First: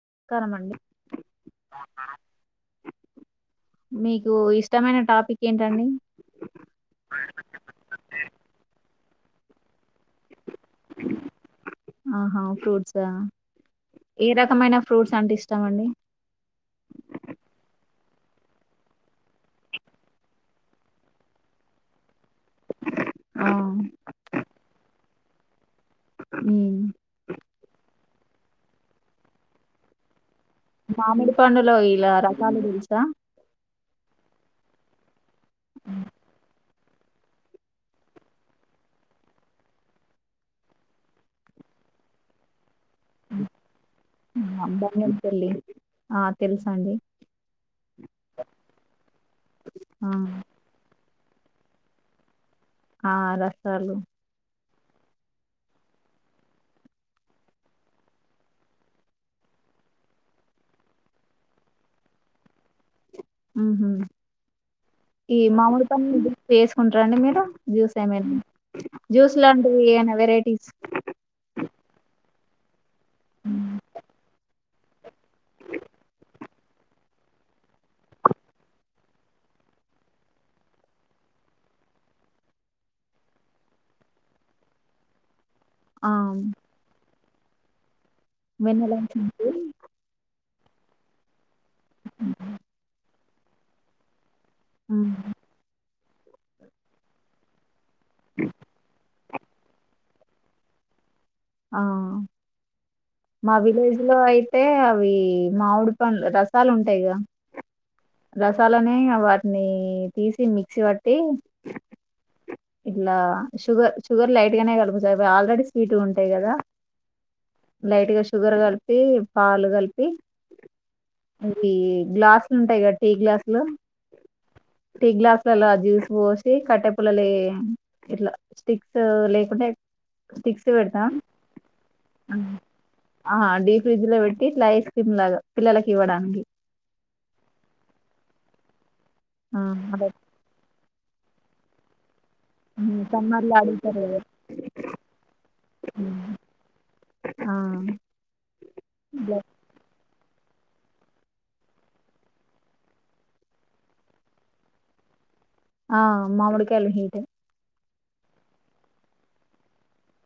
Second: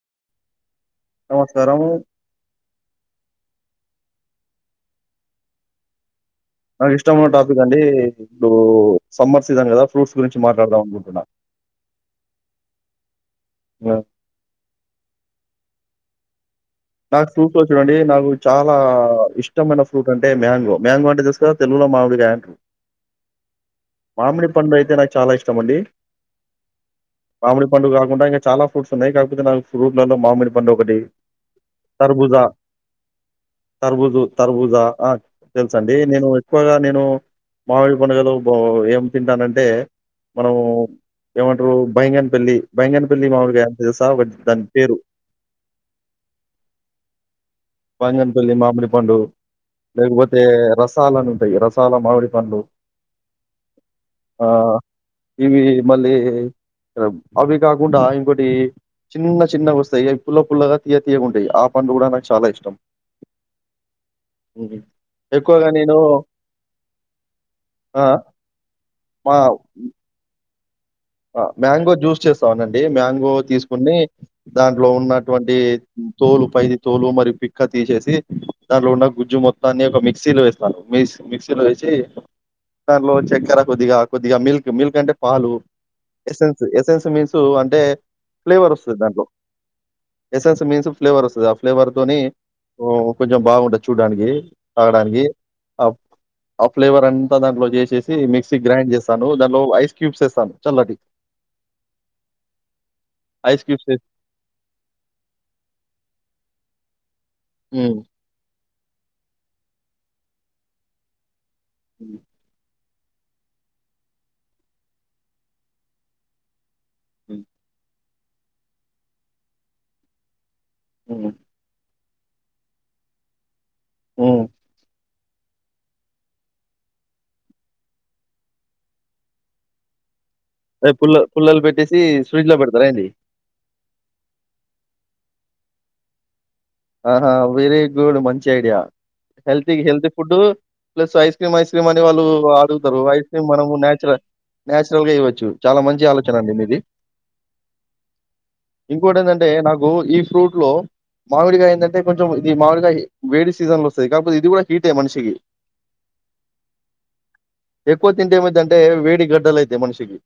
నమస్కారం అండి నమస్కారం మీకు ఇష్టమైన టాపిక్ ఏంటండి నాకు ఇష్టమైన టాపిక్ అండి ఇప్పుడు సమ్మర్ సీజన్ కదా ఫ్రూట్స్ గురించి మాట్లాడదాం అనుకుంటున్నా. ఆహా ఫ్రూట్స్ ఆ! ఏ రకమైన ఫ్రూట్స్ అంటే ఇష్టమండి నాకు ఫ్రూట్స్ లో చూడండి నాకు చాలా ఇష్టమైన ఫ్రూట్ అంటే మ్యాంగో మ్యాంగో అంటే తెలుసు కదా తెలుగులో మామిడి కాయ ఆ మామిడి పండుయితే నా చాలా ఇష్ట మండి ఉమ్ ఉంటాయి గాని చాలా ఫ్రూట్స్ ఉన్నాయి కాకపోతే నాకు ఫ్రూట్లలో మామిడి పండు ఒకటి, మామిడి పండులొ ఓ ఇలా రకాలు తెల్సా తరబుజు తరబుజా అ తెలుసండి నేను ఎక్కువగా నేను మామిడి పండ్లలో ఏం తింటానంటే మనము ఏమంటారు బంగినపెల్లి బైంగనపల్లి మామిడి కాయలు తెలుసా ఒక దాని ఆ పేరు బంగినపల్లి ఆ తెలుసా అండి బంగనపల్లి మామిడి పండు ఆ లేకపోతే రస రసాలలు ఉంటాయి రసాల మామిడి పండ్లు ఆ రసాలు అ ఇవి మళ్ళీ అవి కాకుండా ఇంకోటి చిన్న చిన్న వస్తాయి అవి పుల్ల పుల్లగా తీయ్య తీ తియ్యగా ఉంటాయి ఆ పండ్లు కూడా నాకు చాలా ఇష్టం ఉ హు హ్మ్. ఈ ఎక్కువగా మామిడి నేను పండ్లు జ్యూస్ వేసుకుంటార అండి మీరు జ్యూస్ ఆ! ఏమ జ్యూస్ లాంటివి ఏనా వెరైటీస్ అ మ్యాంగో జ్యూస్ చేస్తావునండి ఏ మ్యాంగో తీసుకుని దాంట్లో ఉన్నట్ వాటి తోలు పయిది తోలు మరియు పిక్క తీసేసి దాంట్లో ఉన్న గుజ్జు మొత్తాన్ని ఒక మిక్సీలో వేస్తాను మిక్ మిక్సీలో వేసి దాంట్లో చక్కెర కొద్దిగా కొద్దిగా మిల్క్ మిల్క్ అంటే పాలు ఏసెన్స్ ఏసెన్స్ మీన్స్ సో అంటే ఫ్లేవర్ వస్తది వేన్నలా చె దాంట్లో. ఎసెన్స్ మీన్స్ ఫ్లేవర్ వస్తదా ఫ్లేవర్ తోని అ కొంచెం బాగుంటది చూడడానికి ఉమ్. తగాడానికి ఆ ఆ ఫ్లేవర్ అంతా దాంట్లో చేసేసి మిక్సీ మిక్సీ గ్రైండ్ చేసి తాను దానిలో ఐస్ క్యూబ్స్ వేస్తాను చలాటీ ఆ మా ఐస్ క్యూబ్స్ విలేజ్ ఎసి లో అయితే అవి మామిడి పండ్లు రసాల్ సాలు ఉంటాయిగా అ తలనే వాటిని తీసి మిక్సీ పట్టి ఉ ఇలా షుగర్ షుగర్ లైట్ గానే కలుపు కలుపుత ఆల్రెడీ స్వీట్ ఉంట కదా [inaudible] లైట్ గా షుగర్ కలిపి పాలు కలిపి హ్మ్. అంటే గ్లాసులు ఉంటాయి కదా టీ గ్లాసు లు ఆ టీ గ్లాస్ లలా జ్యూస్ పోసి కట్టె పల్లలు ఇట్లా స్టిక్స్ లేకుంటే స్టిక్ అదే పుల్ల పుల్లలు పెట్టేసి ఫ్రిడ్జ్ లో పెడతారా అండి ఆ డీప్ ఫ్రిడ్జ్ లో పెట్టి ఇట్లా ఐస్ లాగా పిల్లలకి ఇవ్వడానికి ఆహా వెరీ గుడ్ మంచి ఐడియా ఆ హల్తి అదే హెల్తి ఫుడ్ ప్ల ఐస్ క్రీమ్ ఐస్ క్రీమ్ అని వాళ్ళు డుగుతారు ఐ సమ్మర్ క్రీమ్ లో అడుగుతారు కదా మనురల్చురల్గా ఇవ్వచ్చు చాలా మంచి ఆలోచనది ఆ ఇంకోటి ఏంటంటే నాకు ఈ ఫ్రూట్ లో మామిడి కాయ ఏంటంటే కొంచెం ఇది మామిడి కాయ వేడి సీజన్ లో వస్తుంది కాకపోతే ఇది కూడా హీట్ అయ్య మనిషి ఆ మమిడికయాలు హీట్ ఎక్కువ తింటే ఏమైతుంటే వేడి గడ్డలుైతయి మనిషికి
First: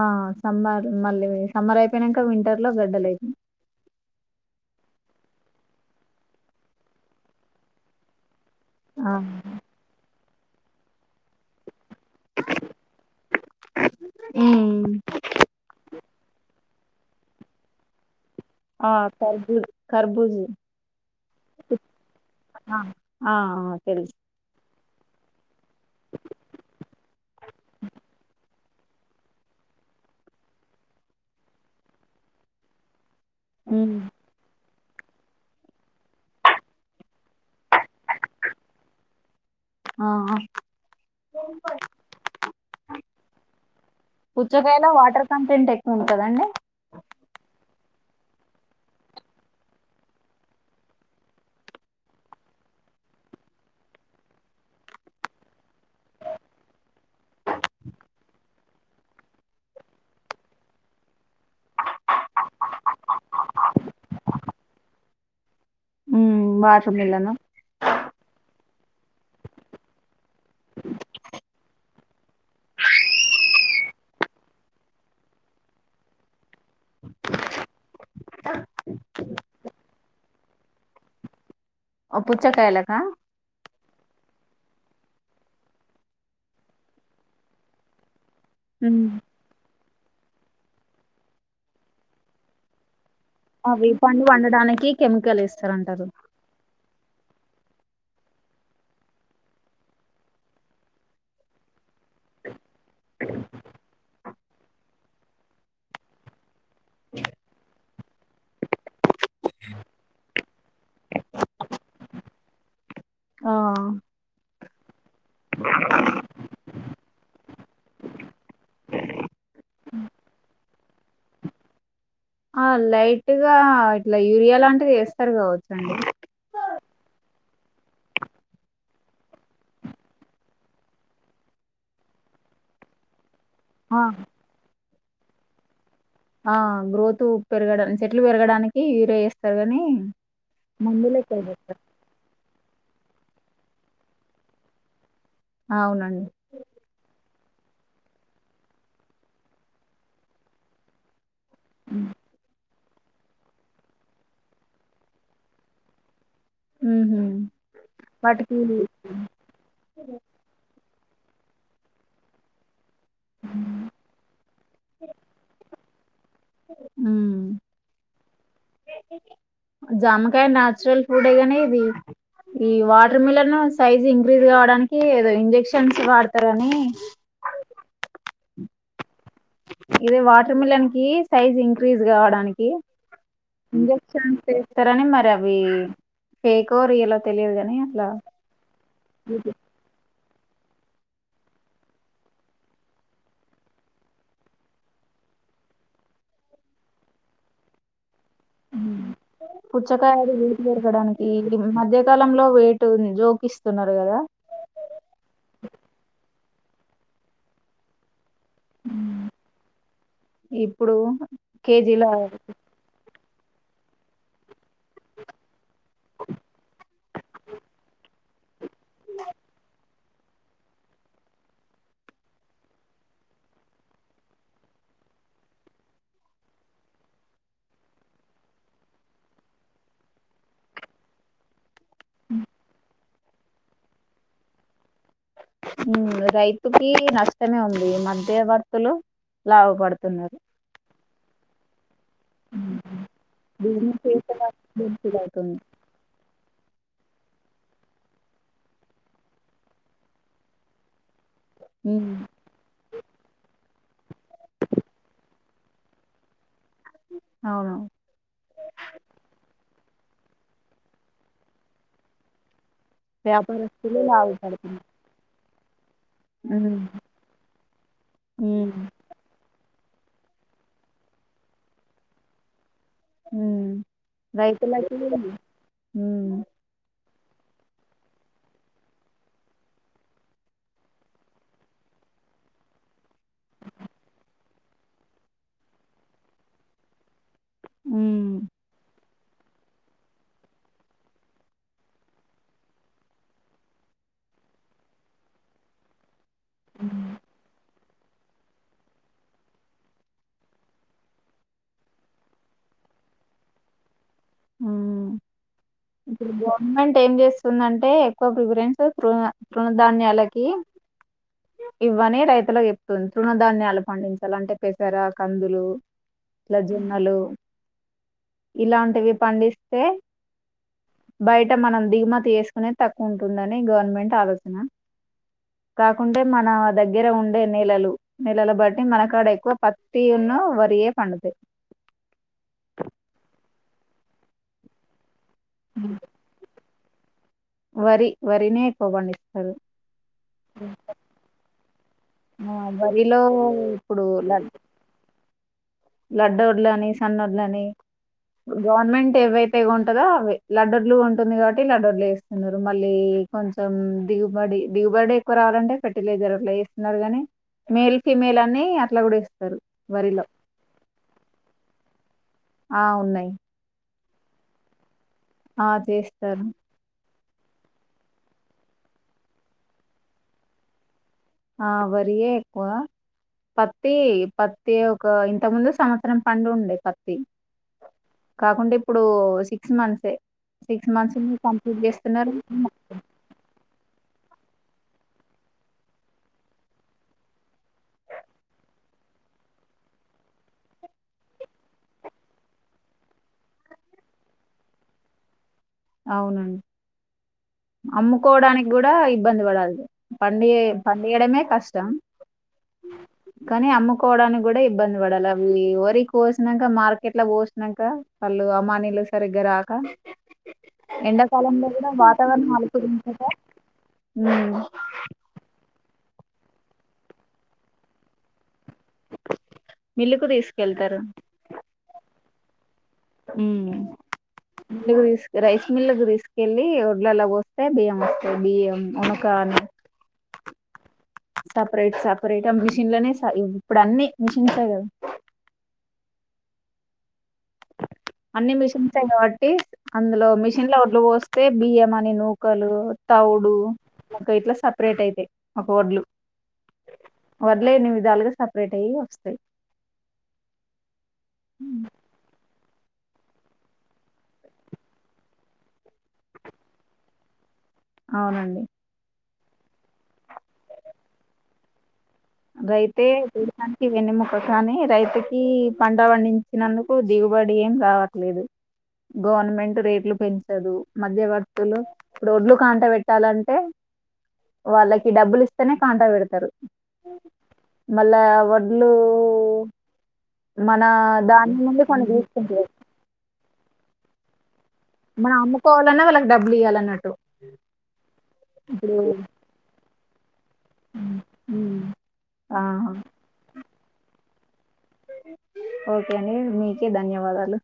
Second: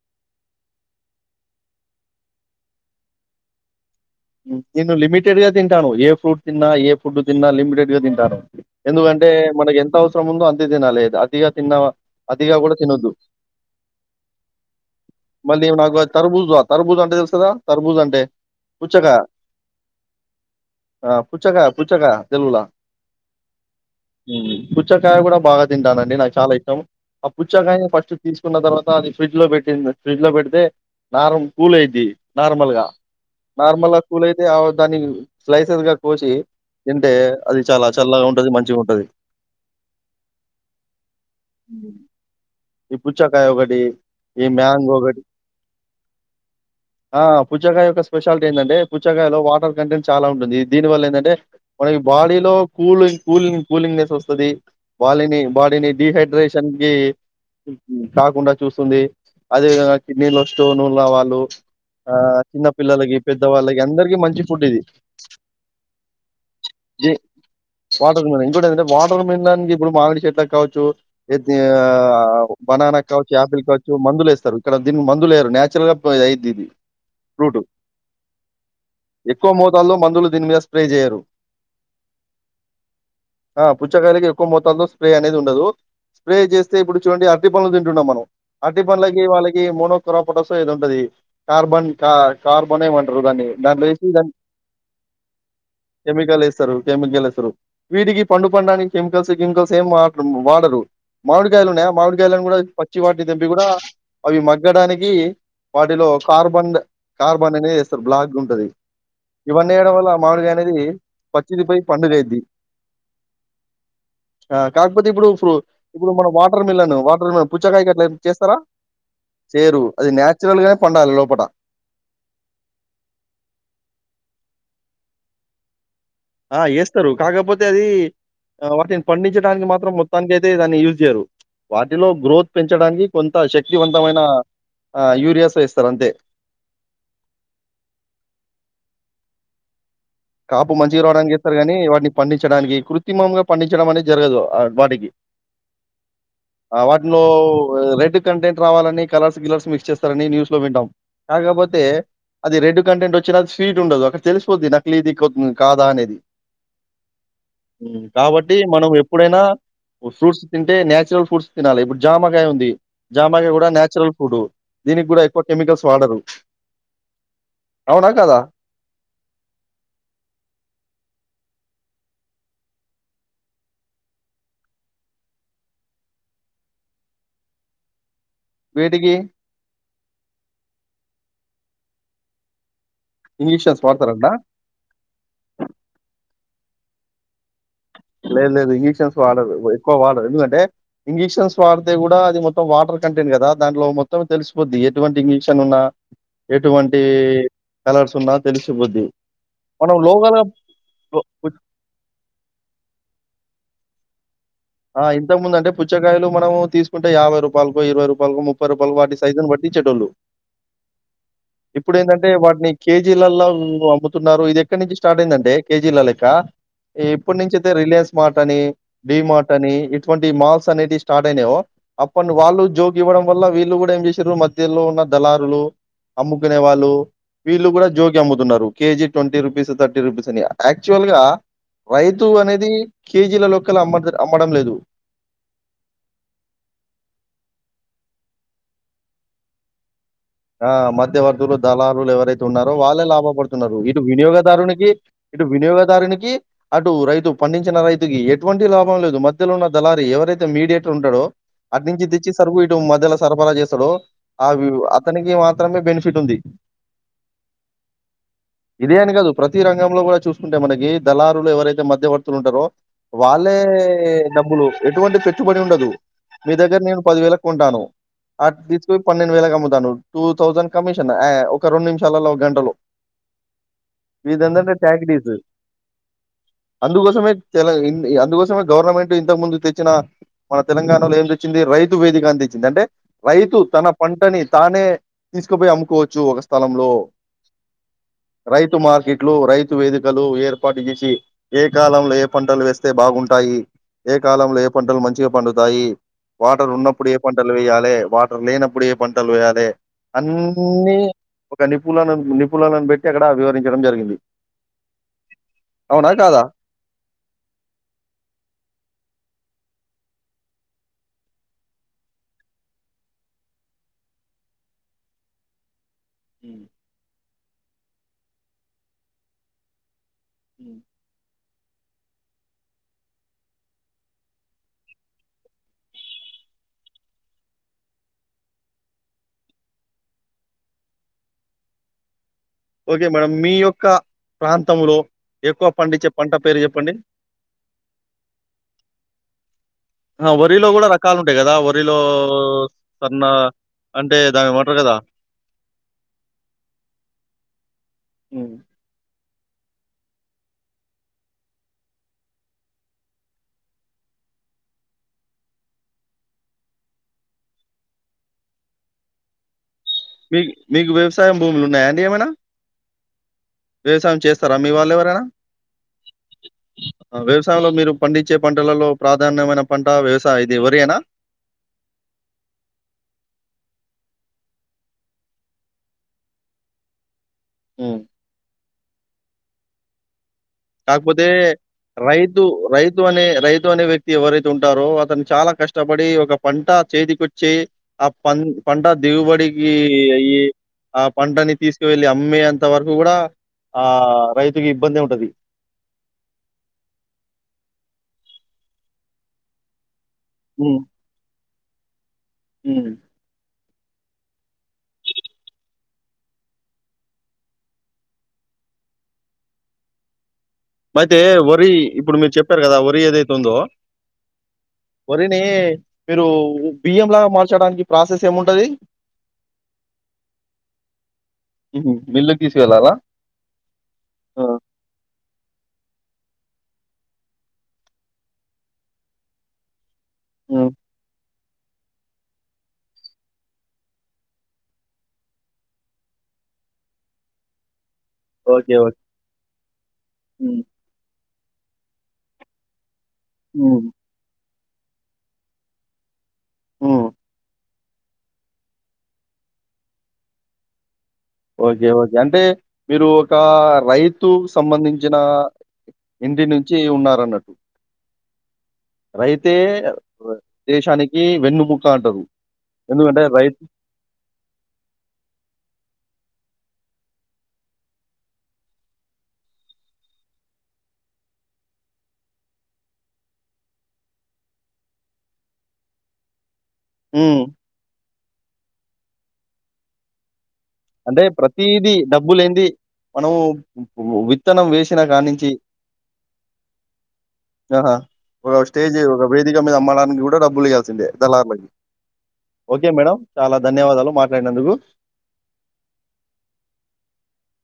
ఆ సమ్మర్ మళ్ళీ సమ్మర్ అయిపోయినాక వింటర్ లో గడ్డలు అయితయి నేను లిమిటెడ్ గా తింటాను ఏ ఫ్రూట్ తిన్నా ఏ ఫుడ్ తిన్నా లిమిటెడ్గా తింటాను ఆ ఎందుకంటే మనకి ఎంత అవసరం ముందు అంత తినాలి అతిగా తిన్న అదిగా కూడా తినద్దు హ్మ్. మళ్ళీ ఏం కారాబూజు కర్బూజ్ అంటే తెలుసు కదా కర్బూజ్ అంటే ఆ పుచ్చకాయ. కర్బుజు కర్బుజు ఆ! పుచ్చకాయ, పుచ్చకాయ తెలుగుల. ఆ ఆ తెలుసు కుుచ్చకాయ కూడా బాగా తింటానండి నాకు చాలా ఇష్టం ఆ పుచ్చాకాయ ఫస్ట్ తీసుకున్న తర్వాత ది ఫ్రిడ్జ్ లో పెట్టింది ఫ్రిడ్జ్ లో పెడితే నార్ల్ కూల్ అయిది నార్మల్ గా నార్మల్ హ్మ్. కూల్ అయితే అవ దాన్ని స్లైసెస్ గా కోసి తింటి అది చాలా చల్లగా ఉంటది మంచిగా ఉంటది ఆ ఆ! ఈ పుచ్చకాయ ఒకటి ఈ పుచ్చకాయలో మ్యాంగ ఒకటి వాటర్ కంటెంట్ ఎక్కువ ఉంటదండి ఆ పుచ్చ పుచ్చకాయ స్పెషాలిటీ ఏంటంటే పుచ్చకాయలో వాటర్ కంటెంట్ చాలా ఉంటుంది దీని వల్ల ఏంటంటే మనకి బాడీలో కూలింగ్ కూలింగ్ కూలింగ్నెస్ వస్తుంది బాడీని బాడీని డిహైడ్రేషన్ క కాకుండా చూస్తుంది అదే విధంగా కిడ్నీలో స్టోన్ ఉన్న వాళ్ళు పిల్లలకి పెద్దవాళ్ళకి అందరికి మంచి ఫుడ్ ఇది వాటర్ మిలన్ వాటర్ ఇంకోటి వాటర్ మిల్డానికీ ఇప్పుడు మామిడి చెట్ ల్ కావచ్చు ఎ టీ ఆహ్ బనానా కావచ్చు, యాపిల్ కావచ్చు మందులు ఏస్తారు. ఇక్కడ దీన్ని మందులు వేయ్యారు. నచురల్ గా అయిద్ది ఇది ఫ్రూట్ ఎక్కువ మోతాల్లో మందులు దీని మీద స్ప్రే చెయ్యారు. ఓ పుచ్చకాయలా కా పుచ్చకాయలకి ఎక్కువ మోతాదులో స్ప్రే అనేది ఉండదు. స్ప్రే చేస్తే ఇప్పుడు చూడండి అరటి పండ్లు తింటున్నాం. మనం అరటీ హ్మ్. పన్లకి వాళ్ళకి మోనో కురపోటసో ఏదో ఉంటది. కార్బన్ కా కార్బోనే ఏమో ఉ అవి పండు పండడానికి కెమికల్ ఏస్తారంటారు. కెమికల్ వేస్తారు కెమికల్ ఏస్తారు. వీటికి పండు పండానికి కెమికల్స్ గిమికల్స్ ఏం వాడ్ ము వాడరు. మామిడికాయలు ఉన్నాయా మామిడికాయలను కూడా పచ్చి వాటిని తెంపి కూడా అవి మగ్గడానికి వాటిలో కార్బన్డ్ కార్బన్డ్ అనేనే వేస్తారు బ్లాక్ ఉంటుది. ఇవన్నీ వేయడం వల్ల మామిడిగాయా అనేయి పచ్చిది పోయి పండుగ అయిది. ఆ ఆ కాకపోతే ఇప్పుడు ఫుల్ ఇప్పుడు మన వాటర్ మిలన్ వాటర్ మిల్ పుచ్చకాయ అట్లా చేస్తారా. చేయ్యారు అది నాచురల్ గా పండాలి లోపటా. ఆ లైట్ గా ఇట్లా యూరియా లాంటిది ఏస్తారు కావచ్చండి. ఎస్తారు కాకపోతే అది వాటిని పండించడానికి మాత్రం మొత్తానికి అయితే దాన్ని యూజ చేయరు. వాటిలో గ్రోత్ పెంచడానికి కొన్ త్త ఆ శక్తివంతమైన ఆ యురియాస్ ఏస్తారు అంతే. ఆహ్ గ్రోత్ పెరగడాన్ చెట్లు పెరగడానికి యూరియా ఏస్తారు. కాని కాపు మంచి రావడానికి ఏస్తారు. కానీ వాటిని పండి చడానికి కృత్రిమంగా పండించడం అనేది జరగదు. ఆహ్ వాటికి అవునండి అహ్ వాటిలో పూ రెడ్ కంటెంట్ రావాలని కలర్స్, గిలర్స్ మిక్స్ చేస్తారని న్యూస్ లో వింటాం. కాకపోతే అది రెడ్ కంటెంట్ వచ్చిన అది స్వీట్ ఉండదు. అక్కడ తెలిసిపోద్ది నా క్లీదికో కాదా అనేది ఉహు ఉహ్మ్ కాబట్టి వాటికి మనం ఎప్పుడైనా ఓ ఫ్రూట్స్ తింటే నాచ్ రల్ ఫుడ్స్ తినాలి ఇప్పుడు జామకాయ ఉంది. జామాకాయ కూడా నాచురల్ ఫుడ్ దీనికి కూడా ఎక్కువ కెమికల్స్ వాడరు. ఉమ్ అవునా కాద జామకాయ నాన్చురల్ ఫ్రూడ్ కాని ఇది. ఈ వాటర్ మిలన్ సైజ్ ఇంక్రీజ్ కావడానికి ఏదో ఇంజెక్షన్స్ వాడతారు. అని వేటికి ఇదే వాటర్ మిలన్ కి సైజ్ ఇంక్రీజ్ గావడానికి ఇంజెక్షన్స్ వాడతారంటనా? ఇంజక్షన్స్ ఎస్తారని మరి అవి ఫేక్ రియలో తెలియదు కాని అట్లా లేదు లేదు ఇంజూక్షన్స్ వాడరూ వ ఎక్కువ వాడరు ఎందుకంటే ఇంజిక్షన్స్ వాడితే కూడా. అది మొత్తం వాటర్ కంటెంట్ కదా. దాంట్లో మొత్తం తెలిసిపోద్ది ఎటువంటి ఇంజక్షన్ ఉన్నా, ఎటువంటి కలర్స్ ఉన్నా తెలిసిపోద్ది. మనం లోగల పుచ్చకాయది వేటు లో దొరకడానికి పుచ్ మధ్యకాలంలో వేటు జో పకిస్తున్నారు కదా ఆ ఇంతకుముందు అంటే పుచ్చకాయలు మనం తీసుకుంట యాభై రూపాయలకు ఇరవై రూపాయలులకు ము పలు వాటి ఉమ్, సైజును పట్టించేటోళ్ళు ఇప్పుడు ఇప్పుడు కేజీల ఏంటంటే వాటిని కేజీ కేజీ అమ్ముతున్నారు ఇది ఎక్కడి నుంచి స్టార్ట్ అయిందంటే కేజీ లెక్క ఎప్పటి నుంచి అయితే రిలయన్స్ మార్ట్ అని డడిమాార్ట్ ఇటువంటి మాల్స్ అనేవి స్టార్ట్ అయినాో అప్పడు వాళ్ళు జోగి ఇవ్వడం వల్ల వీళ్ళు కూడా ఏం చేసారు మధ్యలో ఉన్న దళారులు అమ్ముకునే వాళ్ళు వీళ్ళు కూడా జోగి అమ్ముతున్నారు KG twenty rupees thirty rupees అని యాక్చువల్ గా రైతు అనేది కేజీల లో అమ్మ అమ్మడం లేదు రైతుకి నష్టమే ఉంది మధ్యవర్తులు లాభ పడుతున్నారు ఆ మధ్య వర్దులు దలా ఎవరైతే ఉన్నారో వాళ్ళే లాభ పడుతున్నారు బిజినెస్ ఇటు చేసే వాళ్ళకి వినియోగదారునికి బెనిఫిట్ ఇటు అవుతుంది వినియోగదారునికి అటు రైతు పండించిన రైతుకి ఎటువంటి లాభం లేదు మధ్యలో ఉన్న దళారి ఎవరైతే మీడియేటర్ ఉంటాడో అటి నుంచి ఉమ్, తెచ్చి సర్కు ఇటు మధ్యలో సరఫరా చేస్త సడ అవి మాత్రమే బెనిఫిట్ ఉంది అవును ఇదే అని కాదు ప్రతి రంగం లో కూడా చూసుకుంటే మనకి దళారులు ఎవరైతే మధ్య పర్తులు ఉంటారో వాళ్ళే వ్యాపారస్తులు నడమ్ములు లాభపడుతున్నారు ఎటువంటి చట్టు పడి ఉండదు మీ దగ్గర ఉమ్ నేను పది వేలకు కొంటాను అటు ఉమ్ తీసుకుయి పన్నెండు వేలకు అమ్ముతాను టూ థౌజండ్ కమిషన్ ఒక రెండు నిమిషాలలో ఒక గంటలో ఉమ్. వదిందంటే రైతులకి టాక్డీస్ ఉమ్ అందుకోసమే తెల అందుకోసమే గవర్నమెంట్ ఇంతకు ముందు తెచ్చిన మన తెలంగాణలో ఏం తెచ్చింది రైతు వేదిక అని తెచ్చింది అంటే రైతు తన పంటని తానే తీసుకుపోయి అమ్ముకోవచ్చు ఒక స్థలంలో ఉమ్ రైతు మార్కెట్ ఇట్లో రైతు వేదికలు ఏర్పాటు చేసి ఏ కాలంలో ఏ పంటలు వేస్తే బాగుంటాయి ఏ కాలంలో ఏ పంటలు మంచిగా పండుతాయి వాటర్ ఉన్నప్పుడే పంటలు వయ్యాలి వాటర్లేనప్పుడే పంటలు పోయాలే అన్నీ ఒక నిపుణణలను నిపుణులను పెట్టి అక్కడ వివరించడం జరిగింది అవునా ఇప్పుడు కాదా గవర్నమెంట్ ఏం చేస్తుందంటే ఎక్కువ ప్రిఫరెన్స్ త తణ ధాన్యాలకి ఇవ్వని రైతులకు చెప్తుంది తృణధాన్యాలు పండించాలి అంటే పెసర కందులు ఇల ఉమ్ జొన్నలు ఇలాంటివి పండిస్తే అ అట్ట మనం దిగుమతి చేసుకునే తక్కువ ఉంటుందని గవర్నమెంట్ ఆలోచన కాకుంటే మన దగ్గర ఉండే నెలలు నెలలు బట్టి మనకాడ ఎక్కువ పత్తి ఉన్న వరియ పండుత ఓకే మేడంమ్ మీ యొక్క ప్రాంతంలో ఎక్కువ పండిే పంట పేరు చెప్ప ప్పండిడి వరి వరినే ఎక్కువగాబండిస్తారు వరిలో కూడా రకాలు ఉంటాయి కదా వరి ఆ బరిలో అంటే ఇప్పుడుల దాన్నేమంటారు గదా! లడ్డోడ్ల అని సన్నోడ్లని హ్మ్. గవర్నమెంట్ ఏవైతే పెగు ఉంటందా అవి లడర్లు ఉంటుంది కాబట్టి లడూర్లు వేస్తున్నారు మళ్ళీ కొంచెం దిగుబడి దిగుబడి ఎక్కువ రావాలంటే ఫెర్టిలైజర్లో వే ఉన్నారు గాని మేల్ ఫీమేల్ అన్ని అట్లా కూడా ఇస్తారు వరిలో మీ మీకు వ్యవసాయం భూములు ఉన్నాయా అండి ఏమైనా ఆ ఉన్నాయి వ్యవసాయం చేస్తారా మీ వాళ్ళ ఎవరైనా ఆ చేస్తారు వ్యవసాయంలో మీరు పండించే పంటలలో ప్రాధాన్యమైన పంట వ్యవసాయ ఇది ఎవరిైనా ఆ వరియే ఎక్కువ పత్తి పత్తి ఒక ఇంత ముందు సంవత్సరం పండు ఉండే పత్తి హ్మ్. కాకుండాే ఇప్పుడు సిక్స్ మంత్సే సిక్స్ మంత్స్ కాక్పోతే కంప్లీట్ చేస్తున్నారు రైతు రైతు అనే రైతు అనే వ్యక్తి ఎవరైతే ఉంటారో అతను చాలా కష్టపడి ఒక పంట చేతికొచ్చి ఆ ప పంట దిగుబడికి అయి ఆ పంటని తీసుకువెళ్ళి అమ్మేంత వరకు కూడా ఆ రైతుకి ఇబ్బంది ఉంటది అవునండి అమ్ముకోవడానికి కూడా ఇబ్బంది పడాలి పండ హ్మ్. పంగడంమే కష్టం హ్మ్. కానీ ఆమ్కు కోవడానికి కూడా ఇబ్బంది పడాలి అ వరి కోసినాక మార్కెట్ పోసాక వాళ్ళు అమానిలు సరిగ్గ రాక అయితే ఎండాకాలంలో వరి కూడా ఇప్పుడు మీరు వాతావరణం చెప్పారు కదా వరి అలుకరించక ఏదైతే ఉందో వరిని మీరు బియ్యం లాగా మార్చడానికి ప్రాసెస్ ఏముంటది మిల్లుకు తీసుకెళ్తారు తీసువెళ్ళాలా ైస్ మిళకి తీసుకెళ్ళలి ఒడ్లలా పోస్తే బియ్యం వస్తాయి బియ్యం ఉనకా అని అ సపరేట్ సపరేట్ ఆ మిషిన్ లోనే ఇప్పుడు అన్నిీ మిషన్స్ా కదా అన్ని ఓకే. ఓకే. మిషన్స్యి కాబట్టి అందులో హ్మ్. మిషన్ లోడ్లు పోస్త అయితే బియ్యమని నూకలు తౌడు హ్మ్. ఒక ఇట్లా స అపరేట్ అయితే ఒక వడ్లు హ్మ్. వడ్లు ఎన్ని విధాలుగా సపరేట్ అయ్యి వస్తాయి ఓకే. ఓకే. అంటే మీరు ఒక రైతు సంబంధించిన ఇంటి నుంచి ఉన్నారన్నట్టు. అవునండి రైతే వ దేశానికి వెన్నుముక అంటారు. రైతే ఎందుకంటే రైతు దేశానికి వెన్నెముక కానీ రైతుకి పంట పండించినందుకు దిగుబడి ఏం రావట్లేదు గవర్నమెంట్ రేట్లు పెంచదు మధ్యవర్తులు ఇప్పుడు ఒడ్లు కాంట పెట్టాలంటే వాళ్ళకి డబ్బులు ఇస్తేనే కాంట పెడతారు హ్మ్. మళ్ళా వడ్లు మన అంటే దాని నుండి ప్రతీదీ కొన్ని డబ్బు లేనిది తీసుకుంటారు మనం విత్తనం వేసిన మనం కాడ్నించి అమ్ముకోవాలన్నా వాళ్ళకి డబ్బులు ఇయ్యాలన్నట్టు ఆహా! ఒక స్టేజ్ ఇప్పుడు ఒక వేదిక మీద అమ్మడానికి గూడా డబ్బులియ్యాల్సిందే దళార్లకి. ఉమ్. ఆ ఓకే మేడం. చాలా ధన్యవాదాలు మాట్లాడినందుకు. ఓకే అండి మీకే ధన్యవాదాలు